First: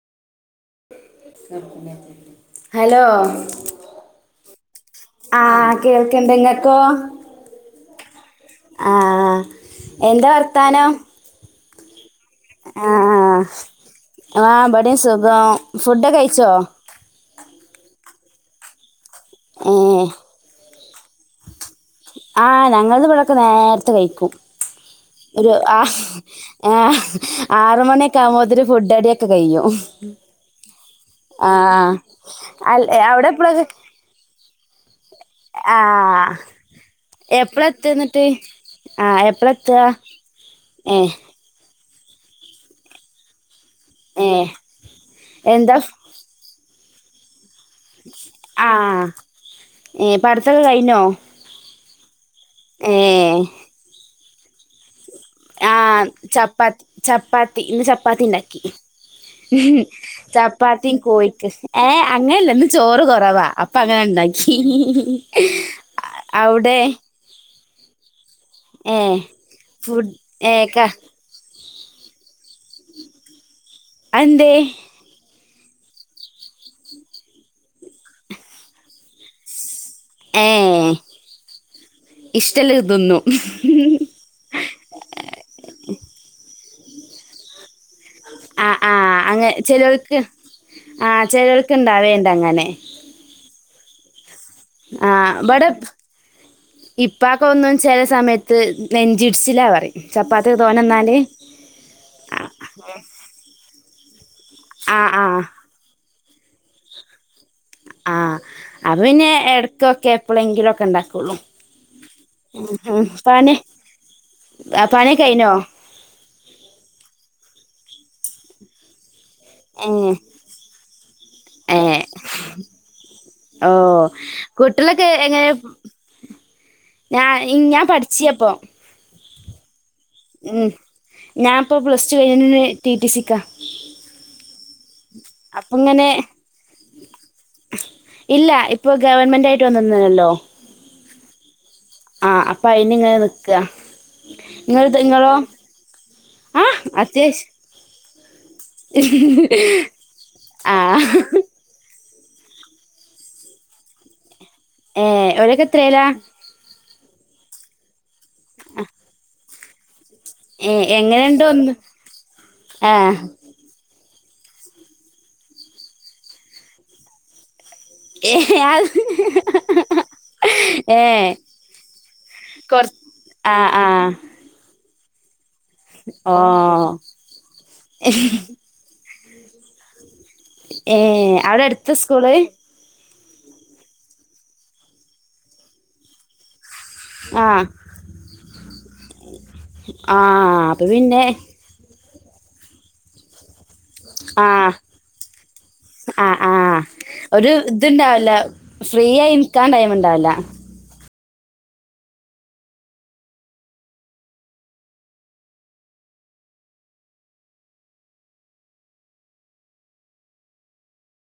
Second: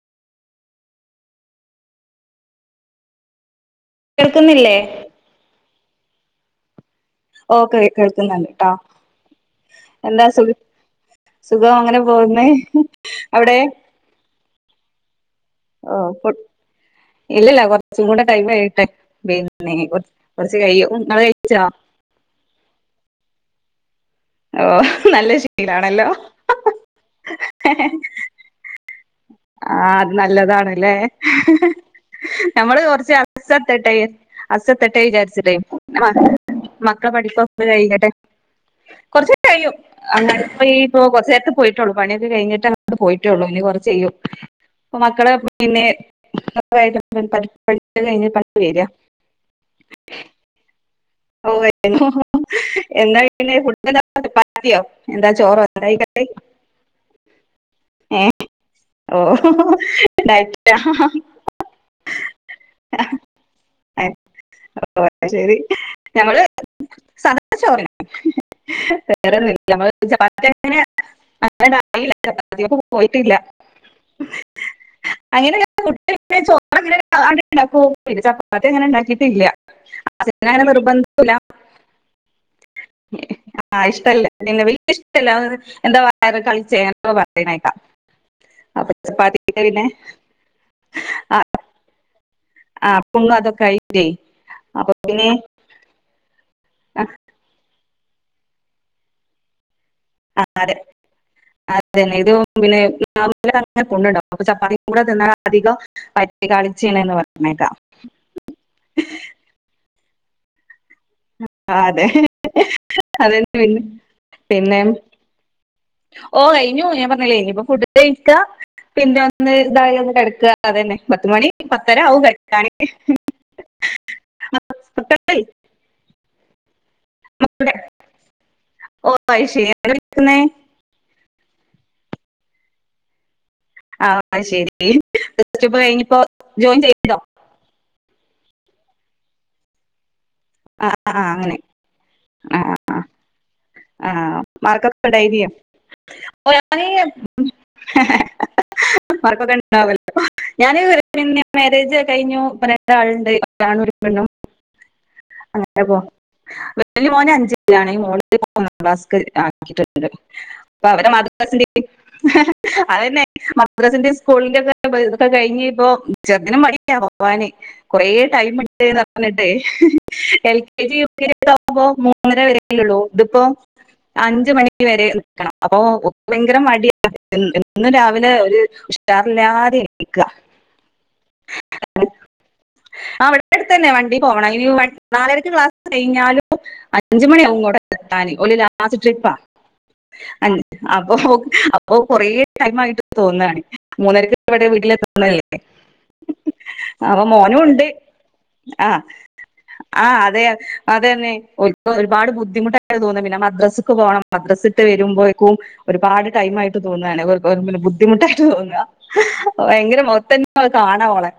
Hello കേൾക്കുന്നില്ലേ? ഇണ്ട് നിങ്ങക്കൊ ഓക്കെ കേൾക്കുന്നുണ്ട് ട്ടോ ആ എന്താ വർത്താനം? സുഖവാ അങ്ങനെ - ആഹാ ആഹ് ഇവിടേം സുഖം. ഓ ഫുഡ് ഫുഡ്‌ കഴിച്ചോ ഇല്ലില്ല കൊർ ച്ചും കൂടെ ടൈമ് കഴിയട്ടെ. ഏ പിന്നെ കൊർ കൊറച്ച് കഴിയും. നിങ്ങള് കഴിച്ചോ? ആ ഞങ്ങളിവിടൊക്കെ നേരത് ത്തെ കഴിക്കും ഓ നല്ല ഒര് ആഹ് ശീലാണല്ലോ ആ ആറുമണിക്കെ ആകുമ്പത്തെനും ഫുഡ്‌ റെഡി - ആ അത് നല്ലതാണല്ലേ ആ നഞമ്മള് അൽ കുറച്ച് അവിടെ എപ്പളാ അസത്ത [unintelligible] ട്ടെ അസ ത [unintelligible] [unintelligible] വിചാരിച്ചിട്ടേ ആ മക്കളെ പഠിക്കപ്പോ എപ്പളാ എത്ത കഴിട്ടെ എന്നിട്ട് ആ കൊറച്ചം എപ്പളാ കഴിയും എത്ത അന്നേരം പോയി ഏ കൊറച്ച നേരത്ത് പോയി ള്ളൂ പണിയൊക്കെ കഴിഞ്ഞിട്ട് അങ്ങട്ട് പോയിട്ടേയുള്ളൂ ഇനി കുറ ചെയ്യും ഏ അപ്പോ മക്കള് എന്താ പിന്നെ [unintelligible] കഴിഞ്ഞ് പണ്ട് ആ വരിക ഏ പടുത്തവൊക്കെ കഴിഞ്ഞോ ഓ ഏ [unintelligible] [unintelligible] അത് [unintelligible] ആഹ് ചപ്പാത്തി ചപ്പാത്തി ഇന്ന് ചപ്പാത്തി ഏ ഉണ്ടാക്കി ഓ ഡയറ്റാ ചപ്പാത്തിയും കോഴിക്കറിയും ഏ അങ്ങനെല്ല ഇന്ന് ചോറ് കുറവാ അപ്പ അങ്ങനെ ഇണ്ടാക്കി ഓ ശരി ഞങ്ങള് അവിടെ സാ ദാ ചോറ് ഏ ഫുഡ് വേറെമ്മറ്റങ്ങന ഏക്ക [unintelligible] യില്ലതിപ്പ [unintelligible] പോയിട്ടില്ല അത് എന്തെ അങ്ങനെട്ടങ്ങനെണ്ട ചപ്പാത്തി [unintelligible] അങ്ങനെ ഉണ്ടാക്കിയിട്ടില്ല അ [unintelligible] ഏ ഇഷ്ടല്ല തിന്നും ന് ആ ഇഷ്ടല്ല വ ഇഷല്ല എന്താള [unintelligible] ചെയേപ്പോ പറയക്കാം [unintelligible] ആ ആ അങ്ങ ചിലൾക്ക് ആ ചിലവൾക്ക് ഇണ്ടാവേണ്ട അങ്ങനെ ആഹ് പൊങ്ങ അതക്കെ [unintelligible] കയ്േ [unintelligible] ആ ഇവിടെ ആ, ഇപ്പൊക്കെ ഒന്ന് ചില സമയത്ത് നെഞ്ചിഇടിച്ചില്ലെന്നു പറയും ആ ചപ്പാത്തി അതെ തോനെന്നാല് അതെ തന്നെ ഇത് പിന്നെ ന ആൊണ്ണ ഡോ [unintelligible] അപ്പൊ ചപ്പാത്തിയും ആ കൂടെ ആ തിന്നാൽ അധികം കാളിച്ചീണ എന്ന് പറയാ ആഹ അ പിന്നെ ഇടക്കൊക്കെ എപ്പോളെങ്കില ഒക്കെണ്ട ള ആ, അതെ പന അതന്നെ പിന്നെ പിന്നെ ആ പന കഴനോ [unintelligible] ഓ കഴിഞ്ഞു ഞാൻ പറഞ്ഞല്ലേ ഇനിപ്പ ഫുഡ് കഴക്ക പിന്നെ ഒന്ന് ഇതായി ഒന്ന് ഏഹ് കിടക്ക അത തന്നെ പത്തുമണി പത്തര ഏഹ് ആവും കടക്കാന് ഓഹ് കുട്ടികളൊക്കെ ഞാ ഞാൻ പഠിച്ചപ്പൊ ഓ അത് ശരി എവിടെ ഇരിക്കുന്നേ ഉം ഞാനിപ്പോ പ്ലസ്ടു കഴിഞ്ഞന്ന് ടി ടി സിക്ക ആ ശരി ഇങ്ങനെ കഴിഞ്ഞപ്പോ ജോയിൻ ചെയ്യ ഹലോ [unintelligible] ഇല്ല ഇപ്പൊ ഗവൺമെന്റായിട്ട് വന്നിന്നല്ലോ ആ ആ, ആ അങ്ങനെ ആഹ ആ അപ്പൊ അയിനി ഇങ്ങനെ നിക്കുക ആ മാർക്കൊക്കെ ഡൈരിയ ആ ആഹ് അത്യാവശ്യം [unintelligible] ർക്കൊക്കെ [unintelligible] ഉണ്ടാവല്ലോ ഞാൻ ആഹ് പിന്നെ മാരേജ് കഴിഞ്ഞു രണ്ട ആളുണ്ട് ഒരാണും ഒരു പെണ്ണും ഏർ ഓരക്കെ എത്രേലാ അ മോന് അഞ്ച് ആണ ഈ മോള് മൂന്നാംക്ലാസുംക്ക് ആ ആട്ട [unintelligible] ഏഹ് അപ്പൊ അവരെ എങ്ങനെണ്ട് മദ്രാസിന്റെ ഒന്ന് ആഹ് അതന്നെ മദ്രാസിന്റെ സ്കൂളിലൊക്കെക്കെ കഴിഞ്ഞ ഇപ്പ ചെറും മടിക്ക പോവാന് കൊറെ ടൈം ഏഹ് അത് ഇട്ടേന്ന് പറഞ്ഞിട്ടേ L K G U K ഏ ജി ആകുമ്പോ മൂന്നര കൊറ വരല്ലള്ളൂ ഇതിപ്പോ ആ ആ അഞ്ചുമണി വരെ അപ്പൊ ഓ ഭയങ്കര മടിയന്ന് ഇന്ന് രാവിലെ ഒരു ചറല്ലാതിരിക്കുക ഏ അവിടെ അടുത്ത സ്കൂള് ആ അവിടെ അടുത്ത്ന്നെ വണ്ടി പോവണം ഇനി നാലരക്ക് ക്ലാസ് കഴിഞ്ഞാലു അഞ്ച് ആ മണിയാവും കോടെ എത്താന ഒ ലാസ്റ്റ് ട്രിപ്പാ ആ അഞ്ച് അപ്പൊ അപ്പ കൊറേ ടൈമായിട്ട് തോന്നുകാണ് മൂന്നരക്ക് ആ എവിടെ വീട്ടിലെത്തണല്ലേ ആ ആ അ ഒരു ഇത്ണ്ടാവില്ല ഫ്രീ ആയി നിൽക്കാൻ ടൈമ ആഹ് ഇണ്ടാവില്ല അതെ തന്നെ ഒരുപാട് ബുദ്ധിമുട്ടായിട്ട് തോന്ന പിന്നെ മദ്രസ്സക്ക് പോകണം മദ്രസ്സിട്ട് വരുമ്പോേക്കും ഒരുപാട് ടൈം ആട്ട് തോന്നാണ് പിന്നെ ബുദ്ധിമുട്ടായിട്ട് തോന്നുക ഭയങ്കര മുഖത്തന്നെ കാണാ ഓളെ